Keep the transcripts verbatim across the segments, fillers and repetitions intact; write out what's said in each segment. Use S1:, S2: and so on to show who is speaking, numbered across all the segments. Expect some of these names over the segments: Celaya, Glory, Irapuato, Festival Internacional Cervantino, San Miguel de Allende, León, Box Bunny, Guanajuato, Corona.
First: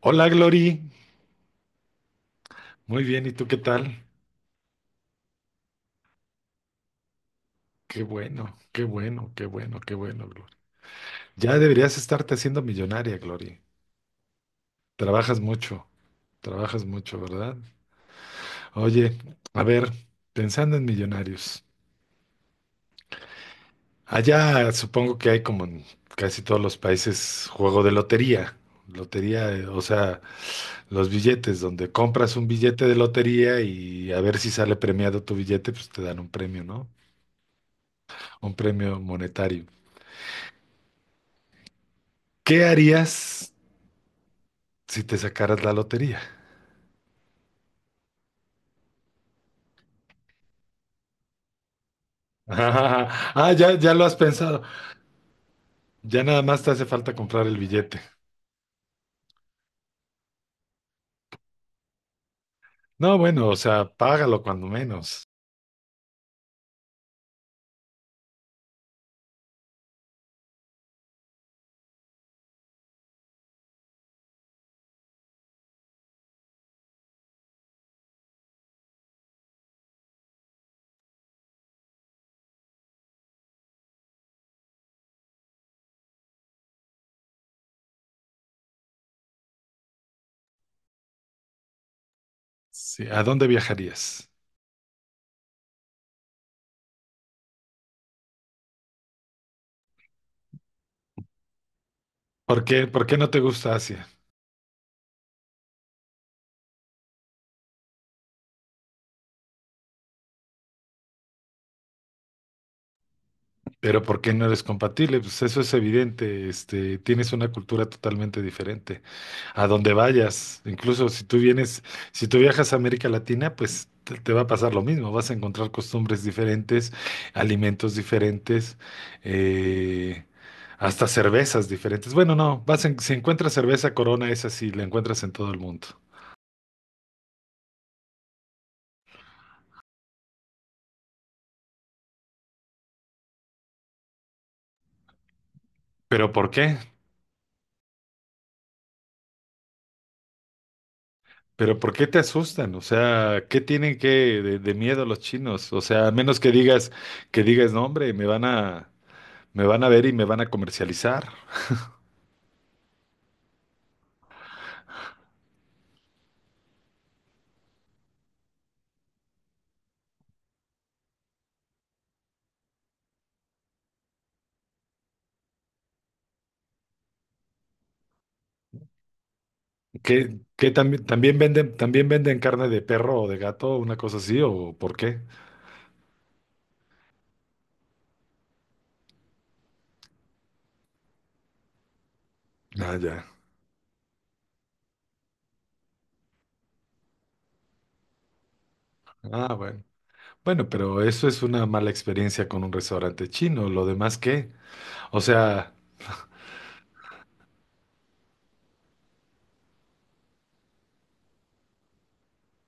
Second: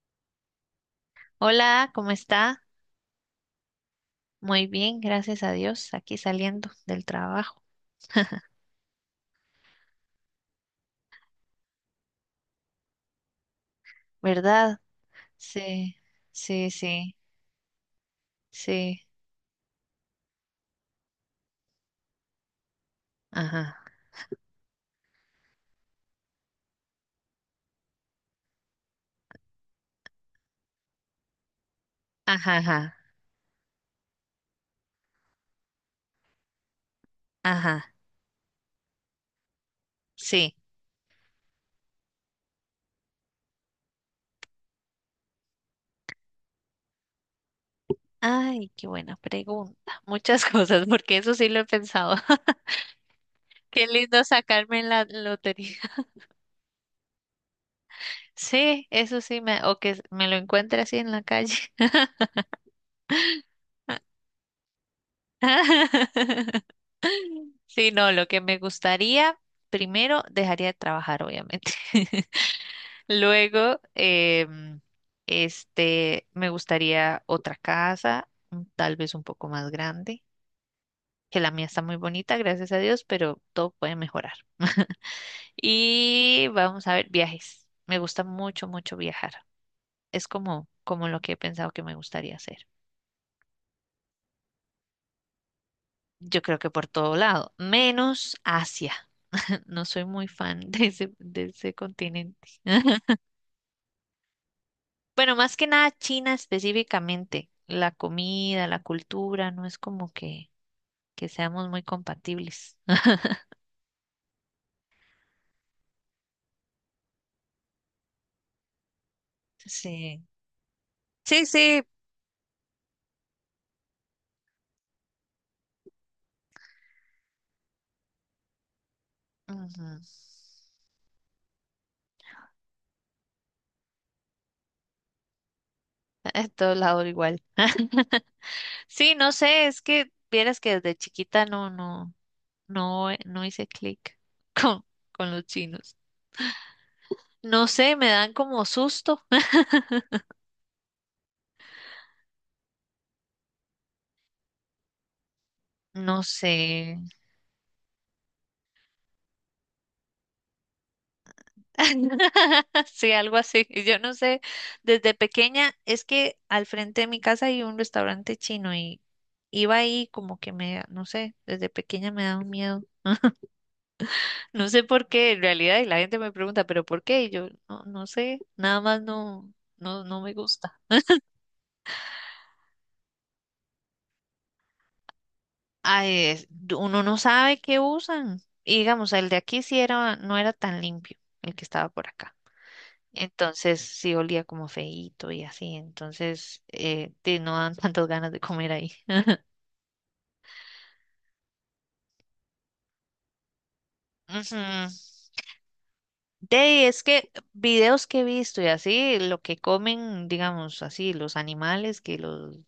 S1: Hola, Glory.
S2: Hola, ¿cómo está?
S1: Muy bien, ¿y tú qué tal?
S2: Muy bien, gracias a Dios, aquí saliendo del trabajo,
S1: Qué bueno, qué bueno, qué bueno, qué bueno, Glory. Ya deberías estarte haciendo millonaria, Glory.
S2: ¿verdad?
S1: Trabajas mucho,
S2: Sí, sí,
S1: trabajas
S2: sí,
S1: mucho, ¿verdad?
S2: sí,
S1: Oye, a ver, pensando en millonarios.
S2: ajá,
S1: Allá supongo que hay como en casi todos los países juego de lotería. Lotería, eh, o sea, los billetes, donde compras un
S2: ajá,
S1: billete de
S2: ajá,
S1: lotería y a ver si sale premiado tu billete, pues te dan un premio, ¿no?
S2: ajá,
S1: Un premio monetario.
S2: sí.
S1: ¿Qué harías si te sacaras la lotería?
S2: Ay, qué buena pregunta. Muchas cosas, porque eso sí lo he pensado.
S1: Ah, ya,
S2: Qué
S1: ya lo has
S2: lindo
S1: pensado.
S2: sacarme en la lotería.
S1: Ya nada más te hace falta comprar el billete.
S2: Sí, eso sí, me, o que me lo encuentre así en la calle.
S1: No, bueno, o sea, págalo cuando menos.
S2: Sí, no, lo que me gustaría, primero dejaría de trabajar, obviamente. Luego, em, este, me gustaría otra casa, mm, tal vez un poco más grande, que la mía está muy bonita, gracias a Dios, pero todo puede mejorar. Y vamos a ver, viajes. Me gusta mucho, mucho viajar. Es como, como lo que he pensado que me gustaría hacer.
S1: Sí, ¿a dónde viajarías?
S2: Yo creo que por todo lado, menos Asia. No soy muy fan de ese, de ese continente.
S1: ¿Por qué, por qué no te gusta Asia?
S2: Bueno, más que nada China específicamente. La comida, la cultura, no es como que que seamos muy compatibles.
S1: Pero ¿por qué no eres compatible? Pues eso es evidente, este, tienes una cultura totalmente diferente. A donde
S2: Sí,
S1: vayas. Incluso si tú
S2: sí, sí.
S1: vienes, si tú viajas a América Latina, pues te, te va a pasar lo mismo. Vas a encontrar costumbres diferentes, alimentos diferentes,
S2: Ujú.
S1: eh, hasta cervezas diferentes. Bueno, no, vas en- si encuentras cerveza Corona, esa sí la encuentras en todo el mundo.
S2: En todo lado igual. Sí, no sé, es que vieras que desde chiquita no, no, no, eh, no hice clic con, con los chinos.
S1: ¿Pero por qué?
S2: No sé, me dan como susto.
S1: ¿Pero por qué te asustan? O sea, ¿qué tienen que de, de miedo los chinos? O sea, a
S2: No
S1: menos que
S2: sé.
S1: digas, que digas, no, hombre, me van a, me van a ver y me van a comercializar.
S2: Sí, algo así. Yo no sé. Desde pequeña es que al frente de mi casa hay un restaurante chino y iba ahí como que me, no sé, desde pequeña me da un miedo. No sé por qué, en realidad, y la gente me pregunta, ¿pero por qué? Y yo, no, no sé, nada más no, no, no me
S1: ¿Qué, qué
S2: gusta.
S1: también, también venden, también venden carne de perro o de gato, una cosa así, o por qué?
S2: Ay, es- uno no sabe qué usan. Y digamos, el de aquí sí era, no era tan limpio, el que estaba por acá.
S1: Ah, ya.
S2: Entonces sí olía como feíto y así. Entonces, eh, te- no dan tantas ganas de comer ahí.
S1: Ah, bueno. Bueno, pero eso es una mala experiencia con un restaurante chino. ¿Lo demás qué?
S2: Ujú.
S1: O sea,
S2: De ahí, es que videos que he visto y así, lo que comen, digamos así, los animales, que los,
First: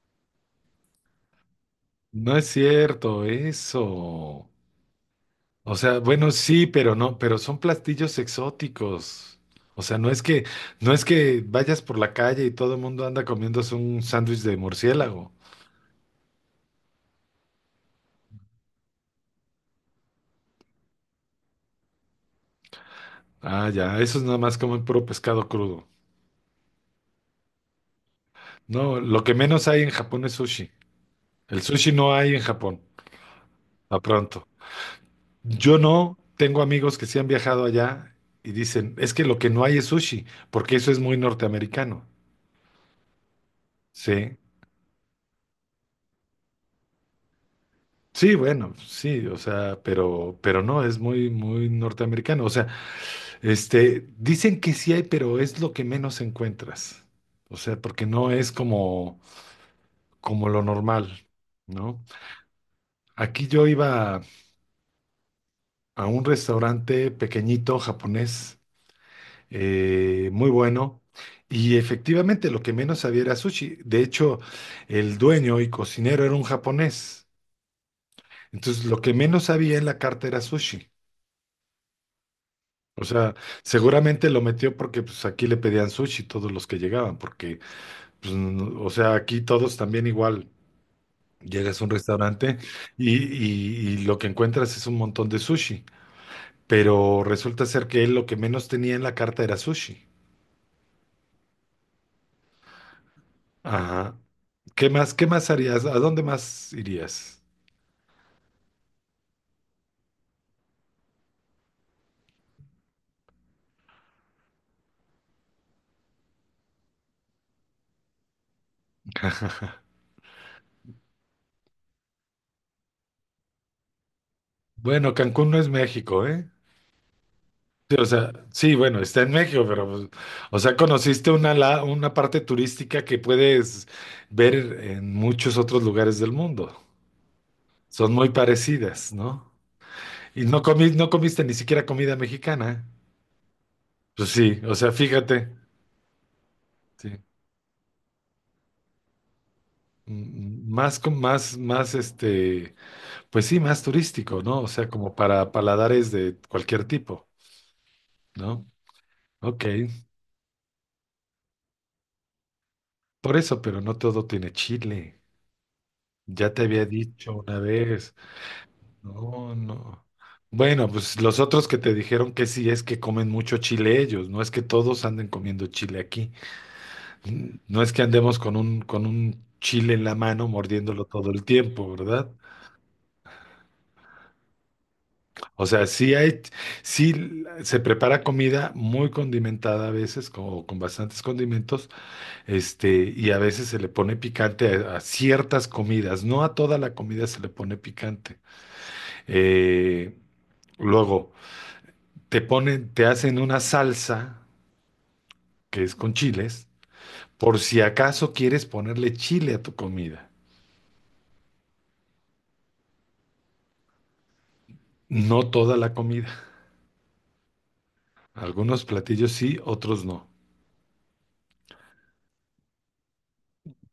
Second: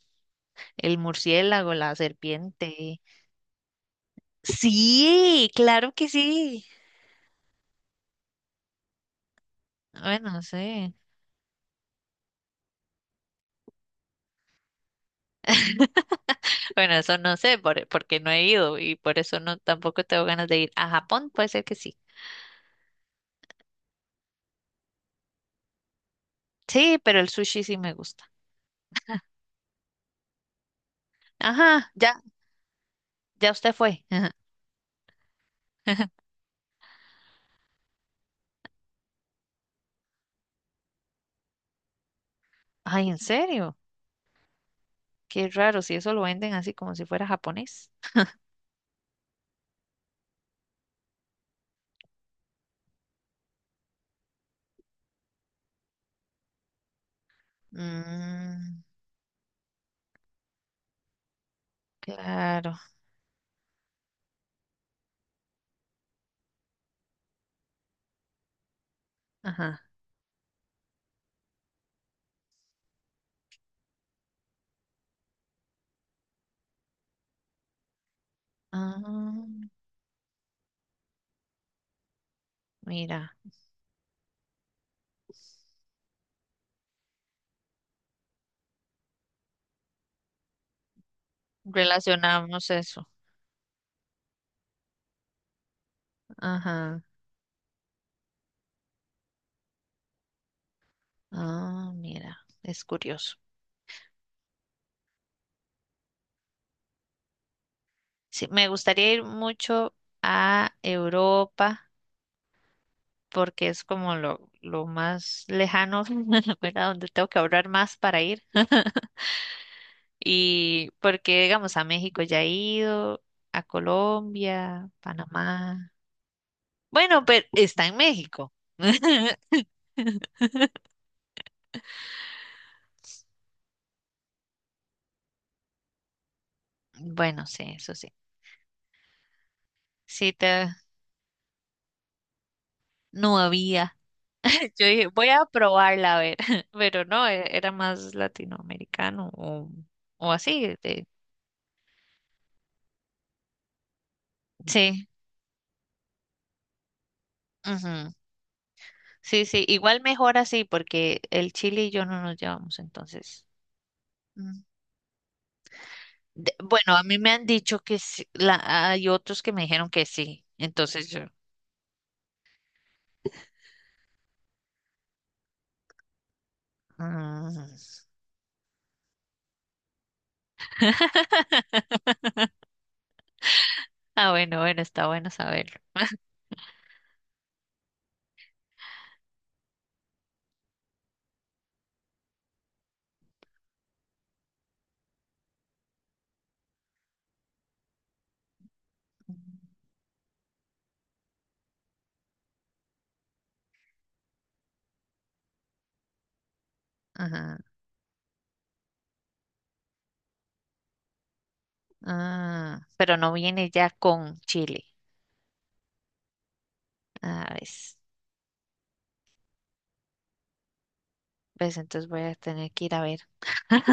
S2: el murciélago, la
S1: no es
S2: serpiente.
S1: cierto eso.
S2: Sí,
S1: O
S2: claro
S1: sea,
S2: que
S1: bueno,
S2: sí.
S1: sí, pero no, pero son platillos exóticos. O sea, no es
S2: Bueno,
S1: que, no
S2: sí.
S1: es que vayas por la calle y todo el mundo anda comiéndose un sándwich de murciélago.
S2: Bueno, eso no sé, por- porque no he ido y por eso no tampoco tengo ganas de ir. A Japón puede ser que sí.
S1: Ah, ya, eso es nada más comen puro pescado crudo.
S2: Sí, pero el sushi sí me gusta.
S1: No, lo que menos hay en Japón es sushi. El
S2: Ajá,
S1: sushi no
S2: ya,
S1: hay en Japón,
S2: ya usted
S1: a
S2: fue.
S1: pronto. Yo no tengo amigos que sí han viajado allá y dicen, es que lo que no hay es sushi, porque eso es muy norteamericano.
S2: Ay, ¿en serio?
S1: Sí,
S2: Qué raro, si eso lo venden así como si fuera japonés.
S1: sí, bueno, sí, o sea, pero, pero no, es muy, muy norteamericano. O sea, este, dicen que sí hay, pero es lo que menos encuentras. O sea, porque no es
S2: Mm,
S1: como, como lo normal, ¿no?
S2: claro.
S1: Aquí yo iba a un restaurante pequeñito japonés,
S2: Ajá.
S1: eh, muy bueno. Y efectivamente lo que menos había era sushi. De hecho, el dueño y cocinero era un japonés. Entonces, lo que menos
S2: Ah,
S1: había en la carta era sushi. O sea,
S2: mira,
S1: seguramente lo metió porque pues aquí le pedían sushi todos los que llegaban, porque pues, no- o sea, aquí todos también igual. Llegas a un restaurante
S2: relacionamos eso.
S1: y, y y lo que encuentras es un montón de sushi,
S2: Ajá.
S1: pero resulta ser que él lo que menos tenía en la carta era sushi.
S2: Ah, mira, es curioso.
S1: Ajá. ¿Qué más, qué más harías? ¿A dónde más irías?
S2: Sí, me gustaría ir mucho a Europa porque es como lo, lo más lejano, ¿verdad? Donde tengo que ahorrar más para ir. Y porque, digamos, a México ya he ido, a Colombia,
S1: Bueno, Cancún no es
S2: Panamá.
S1: México, ¿eh?
S2: Bueno, pero está
S1: Sí,
S2: en
S1: o sea,
S2: México.
S1: sí, bueno, está en México, pero, pues, o sea, conociste una, la- una parte turística que puedes ver en muchos otros lugares del mundo.
S2: Bueno, sí, eso sí.
S1: Son muy parecidas, ¿no?
S2: Sí,
S1: Y no
S2: te...
S1: comi- no comiste ni siquiera comida mexicana.
S2: no había.
S1: Pues sí, o
S2: Yo
S1: sea,
S2: dije, voy a
S1: fíjate,
S2: probarla a ver, pero
S1: sí.
S2: no, e- era más latinoamericano o, o
S1: Mm,
S2: así.
S1: mm, Más,
S2: de-
S1: con- más, más, este, pues sí, más turístico, ¿no? O sea,
S2: Sí.
S1: como para paladares de cualquier tipo,
S2: Ujú.
S1: ¿no?
S2: Sí,
S1: Ok,
S2: sí, igual mejor así porque el Chile y yo no nos llevamos
S1: por
S2: entonces.
S1: eso, pero no todo tiene
S2: Mm.
S1: chile. Ya
S2: De-
S1: te había
S2: bueno, a mí me
S1: dicho
S2: han
S1: una
S2: dicho que
S1: vez.
S2: sí, la, hay otros que
S1: No,
S2: me dijeron que
S1: no.
S2: sí,
S1: Bueno,
S2: entonces
S1: pues
S2: yo.
S1: los otros que te dijeron que sí es que comen mucho chile ellos, no es que todos anden comiendo chile aquí. N-
S2: Mm.
S1: No es que andemos con un, con un chile en la mano mordiéndolo todo el tiempo, ¿verdad?
S2: Ah, bueno, bueno, está bueno
S1: O
S2: saberlo.
S1: sea, sí hay, sí se prepara comida muy condimentada a veces, con, con bastantes condimentos. Este, y a veces se le pone picante a, a ciertas comidas, no a toda la comida se le pone picante. Eh, luego, te ponen, te hacen una salsa que es con chiles,
S2: Ajá.
S1: por si acaso quieres ponerle chile a tu comida.
S2: Ah, pero no viene ya con Chile.
S1: No toda la comida.
S2: Ah, ves.
S1: Algunos platillos sí, otros no.
S2: Ves, entonces voy a tener que ir a ver.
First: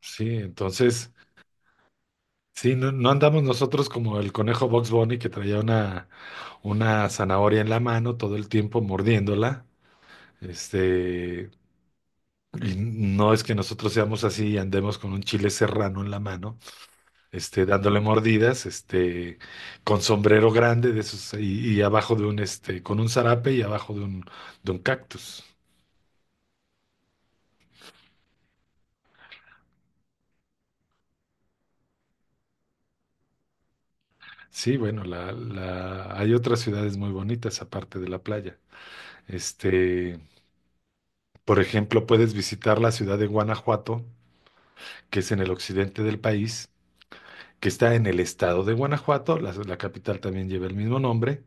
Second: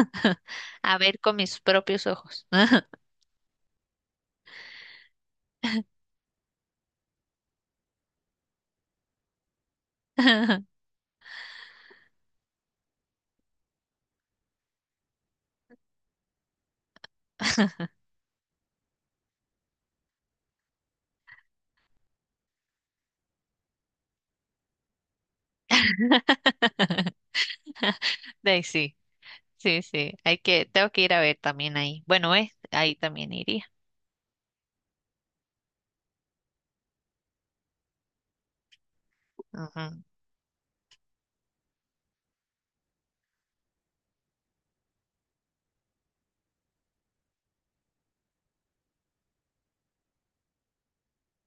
S1: Sí,
S2: A
S1: entonces,
S2: ver con mis propios ojos.
S1: sí, no, no andamos nosotros como el conejo Box Bunny que traía una, una zanahoria en la mano todo el tiempo mordiéndola. Este, Y No es que nosotros seamos así y andemos con un chile serrano en la mano, este, dándole mordidas, este, con sombrero grande de esos y, y abajo de un, este, con un zarape y abajo de un, de un cactus.
S2: De ahí sí, sí, sí. Hay que, tengo que ir a ver también ahí. Bueno, eh, ahí también iría.
S1: Sí, bueno, la, la, hay otras ciudades muy bonitas aparte de la playa.
S2: Ajá,
S1: Este, por ejemplo, puedes visitar la ciudad de Guanajuato, que es en el occidente del país, que está en el estado de Guanajuato, la la capital también lleva el mismo nombre.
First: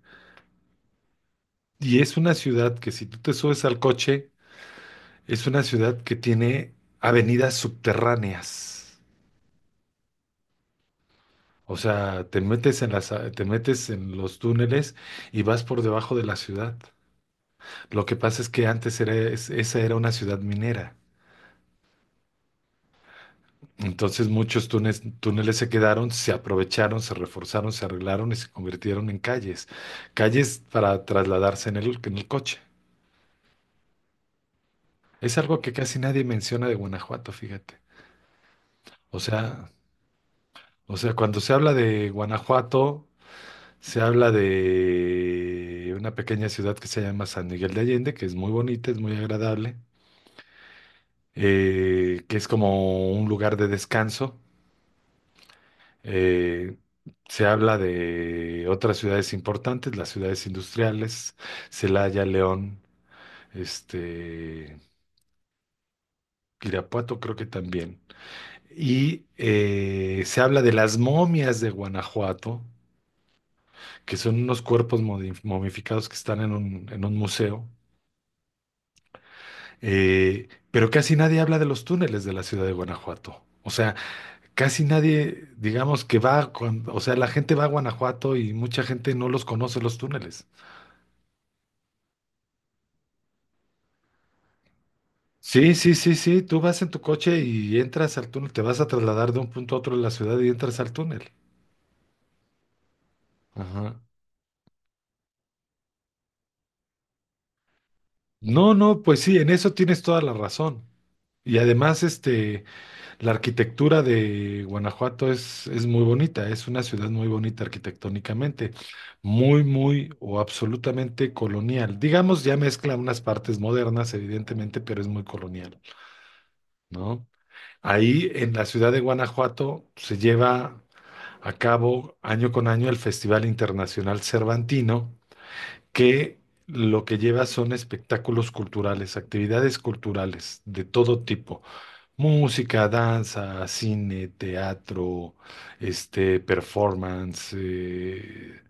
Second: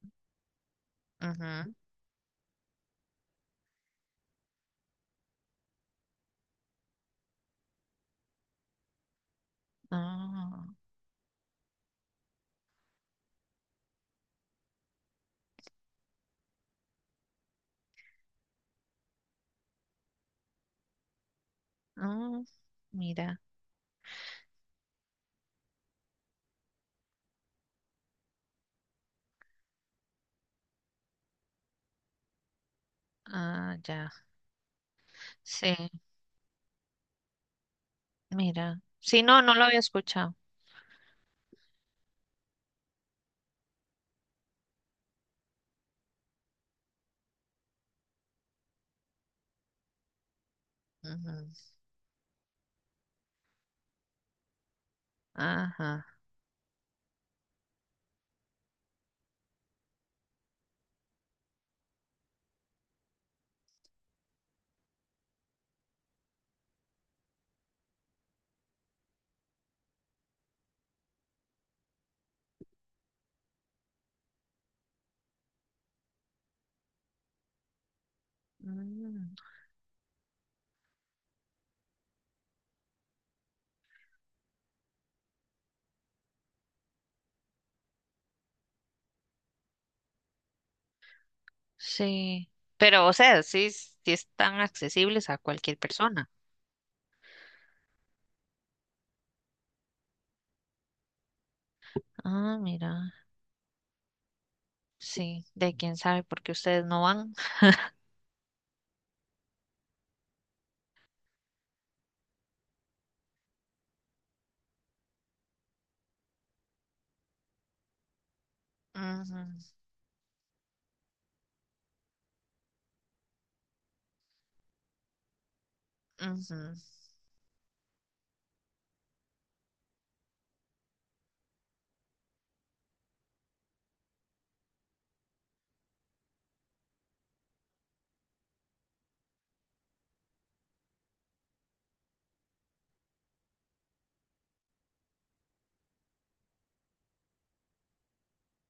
S2: ajá.
S1: Y es una ciudad que, si tú te subes al coche, es una ciudad que tiene avenidas subterráneas.
S2: Ah,
S1: O sea, te metes en las, a- te metes en los túneles y vas por debajo de la ciudad. Lo que pasa es que antes era, es- esa era una ciudad minera.
S2: ah, mira.
S1: Entonces muchos túneles, túneles se quedaron, se aprovecharon, se reforzaron, se arreglaron y se convirtieron en calles. Calles para trasladarse en el, en el coche.
S2: Ah, ya.
S1: Es algo que
S2: Sí,
S1: casi nadie menciona de Guanajuato, fíjate.
S2: mira.
S1: O
S2: Sí, no, no lo
S1: sea,
S2: había escuchado.
S1: o sea, cuando se habla de Guanajuato, se habla de una pequeña ciudad que se llama San Miguel de Allende, que es muy bonita, es muy agradable,
S2: Ujú,
S1: eh, que es como un lugar de descanso.
S2: ajá.
S1: Eh, se habla de otras ciudades importantes, las ciudades industriales, Celaya, León, este, Irapuato creo que también. Y eh, se habla de las momias de Guanajuato, que son unos cuerpos modi- momificados que están en un en un museo.
S2: Mm,
S1: Eh, pero casi nadie habla de los túneles de la ciudad de Guanajuato. O sea, casi nadie, digamos que va, con- o sea, la gente va a Guanajuato y mucha gente no los conoce los túneles.
S2: sí. Pero, o sea, sí, s- sí están accesibles a
S1: Sí,
S2: cualquier
S1: sí, sí,
S2: persona.
S1: sí, tú vas en tu coche y entras al túnel, te vas a trasladar de un punto a otro de la ciudad y entras al túnel.
S2: Ah, mira.
S1: Ajá.
S2: Sí, de quién sabe por qué ustedes no van.
S1: No, no, pues sí, en eso tienes toda la razón. Y además, este, La arquitectura de Guanajuato es, es muy bonita, es una ciudad muy bonita arquitectónicamente, muy,
S2: Ujú,
S1: muy o absolutamente colonial. Digamos, ya mezcla unas partes modernas, evidentemente, pero es muy colonial,
S2: ujú,
S1: ¿no? Ahí en la ciudad de Guanajuato se lleva a cabo año con año el Festival Internacional Cervantino, que lo que lleva son espectáculos culturales, actividades culturales de todo tipo. Música, danza, cine, teatro, este, performance, eh,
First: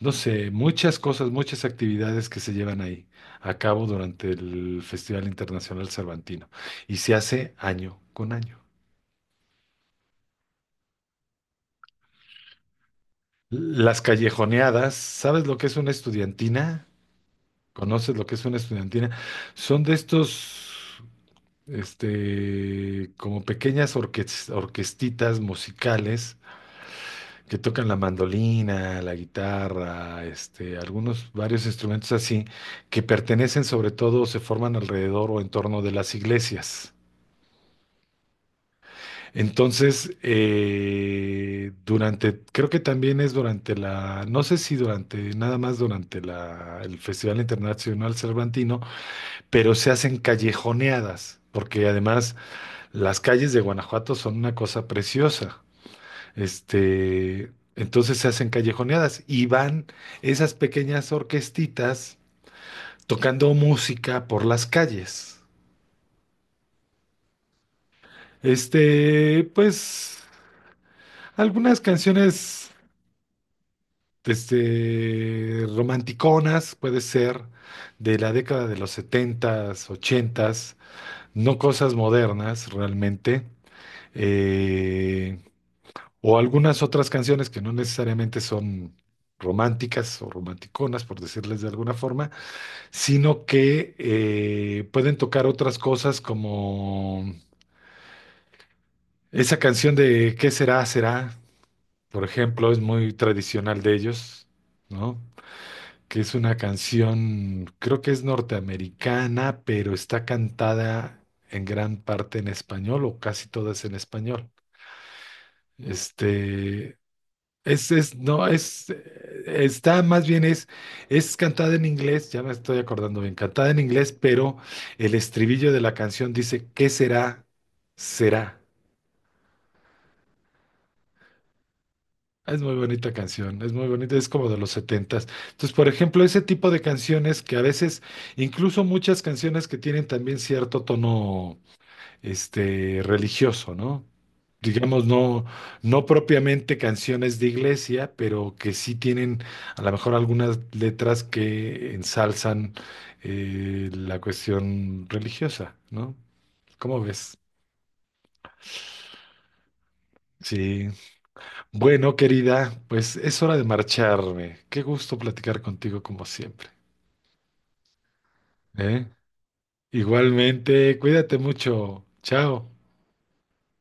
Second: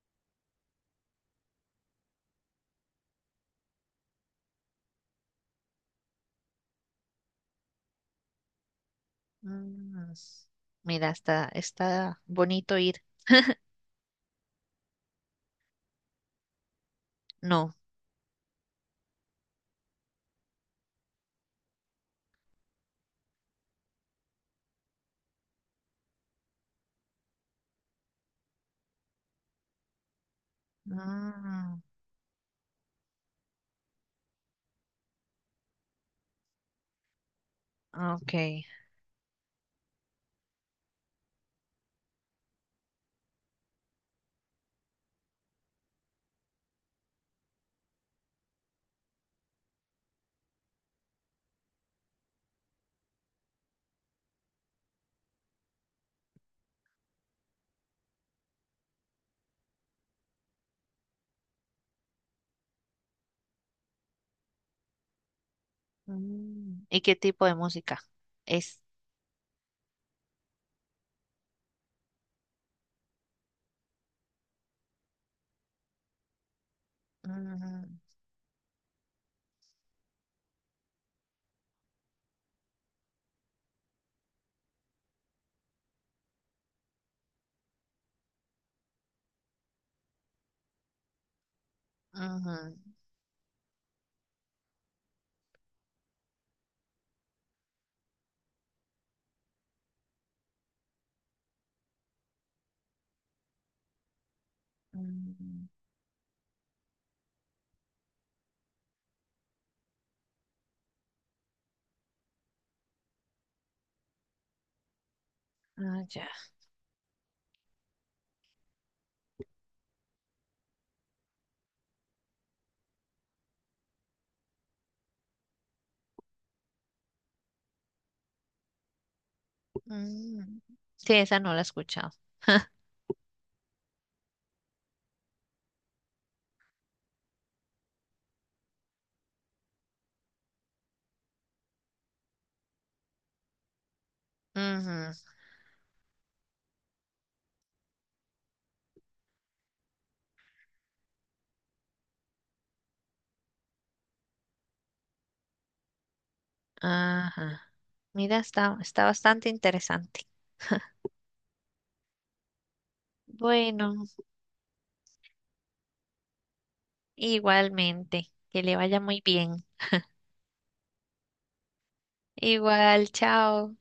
S1: no sé, muchas cosas, muchas actividades que se llevan ahí a cabo durante el Festival Internacional Cervantino y se hace año con año.
S2: mm. Mira, está, está bonito ir.
S1: Las callejoneadas, ¿sabes lo que es una estudiantina?
S2: No.
S1: ¿Conoces lo que es una estudiantina? Son de estos, este, como pequeñas orques- orquestitas musicales que tocan la mandolina, la guitarra, este, algunos, varios
S2: Mm,
S1: instrumentos así, que pertenecen sobre todo, o se forman alrededor o en torno de las iglesias.
S2: ok.
S1: Entonces, eh, durante, creo que también es durante la, no sé si durante, nada más durante la, el Festival Internacional Cervantino, pero se hacen callejoneadas, porque además las calles de Guanajuato son una cosa preciosa. Este, entonces se hacen callejoneadas y van esas pequeñas orquestitas tocando música por las calles.
S2: Mm, ¿y qué tipo de música es?
S1: Este, pues algunas canciones este, romanticonas, puede ser,
S2: Mm,
S1: de la década de los setentas ochentas, no cosas modernas realmente, eh, o algunas otras canciones que no necesariamente son románticas o romanticonas, por decirles de alguna forma,
S2: ujú,
S1: sino que eh, pueden tocar otras cosas como esa canción de ¿Qué será, será? Por ejemplo, es muy tradicional de ellos, ¿no?
S2: mm,
S1: Que es una canción, creo que es norteamericana, pero está cantada en gran parte en español o casi todas en español.
S2: ah, ya.
S1: Este, Es, es, no, es, eh, está más bien es, es cantada en inglés, ya me estoy acordando bien, cantada en inglés, pero el estribillo de la canción dice, ¿qué será? Será.
S2: Mm. Sí, esa no la he escuchado.
S1: Es muy bonita canción, es muy bonita, es como de los setentas. Entonces, por ejemplo, ese tipo de canciones que a veces, incluso muchas canciones que tienen también cierto tono este, religioso, ¿no? Digamos,
S2: Ujú,
S1: no, no propiamente canciones de iglesia, pero que sí tienen a lo mejor algunas letras que ensalzan, eh, la cuestión religiosa, ¿no? ¿Cómo ves?
S2: ajá. Mira, está, está bastante interesante.
S1: Sí. Bueno, querida, pues es hora de
S2: Bueno,
S1: marcharme. Qué gusto platicar contigo como siempre,
S2: igualmente, que le vaya
S1: ¿eh?
S2: muy bien.
S1: Igualmente, cuídate mucho. Chao.
S2: Igual, chao.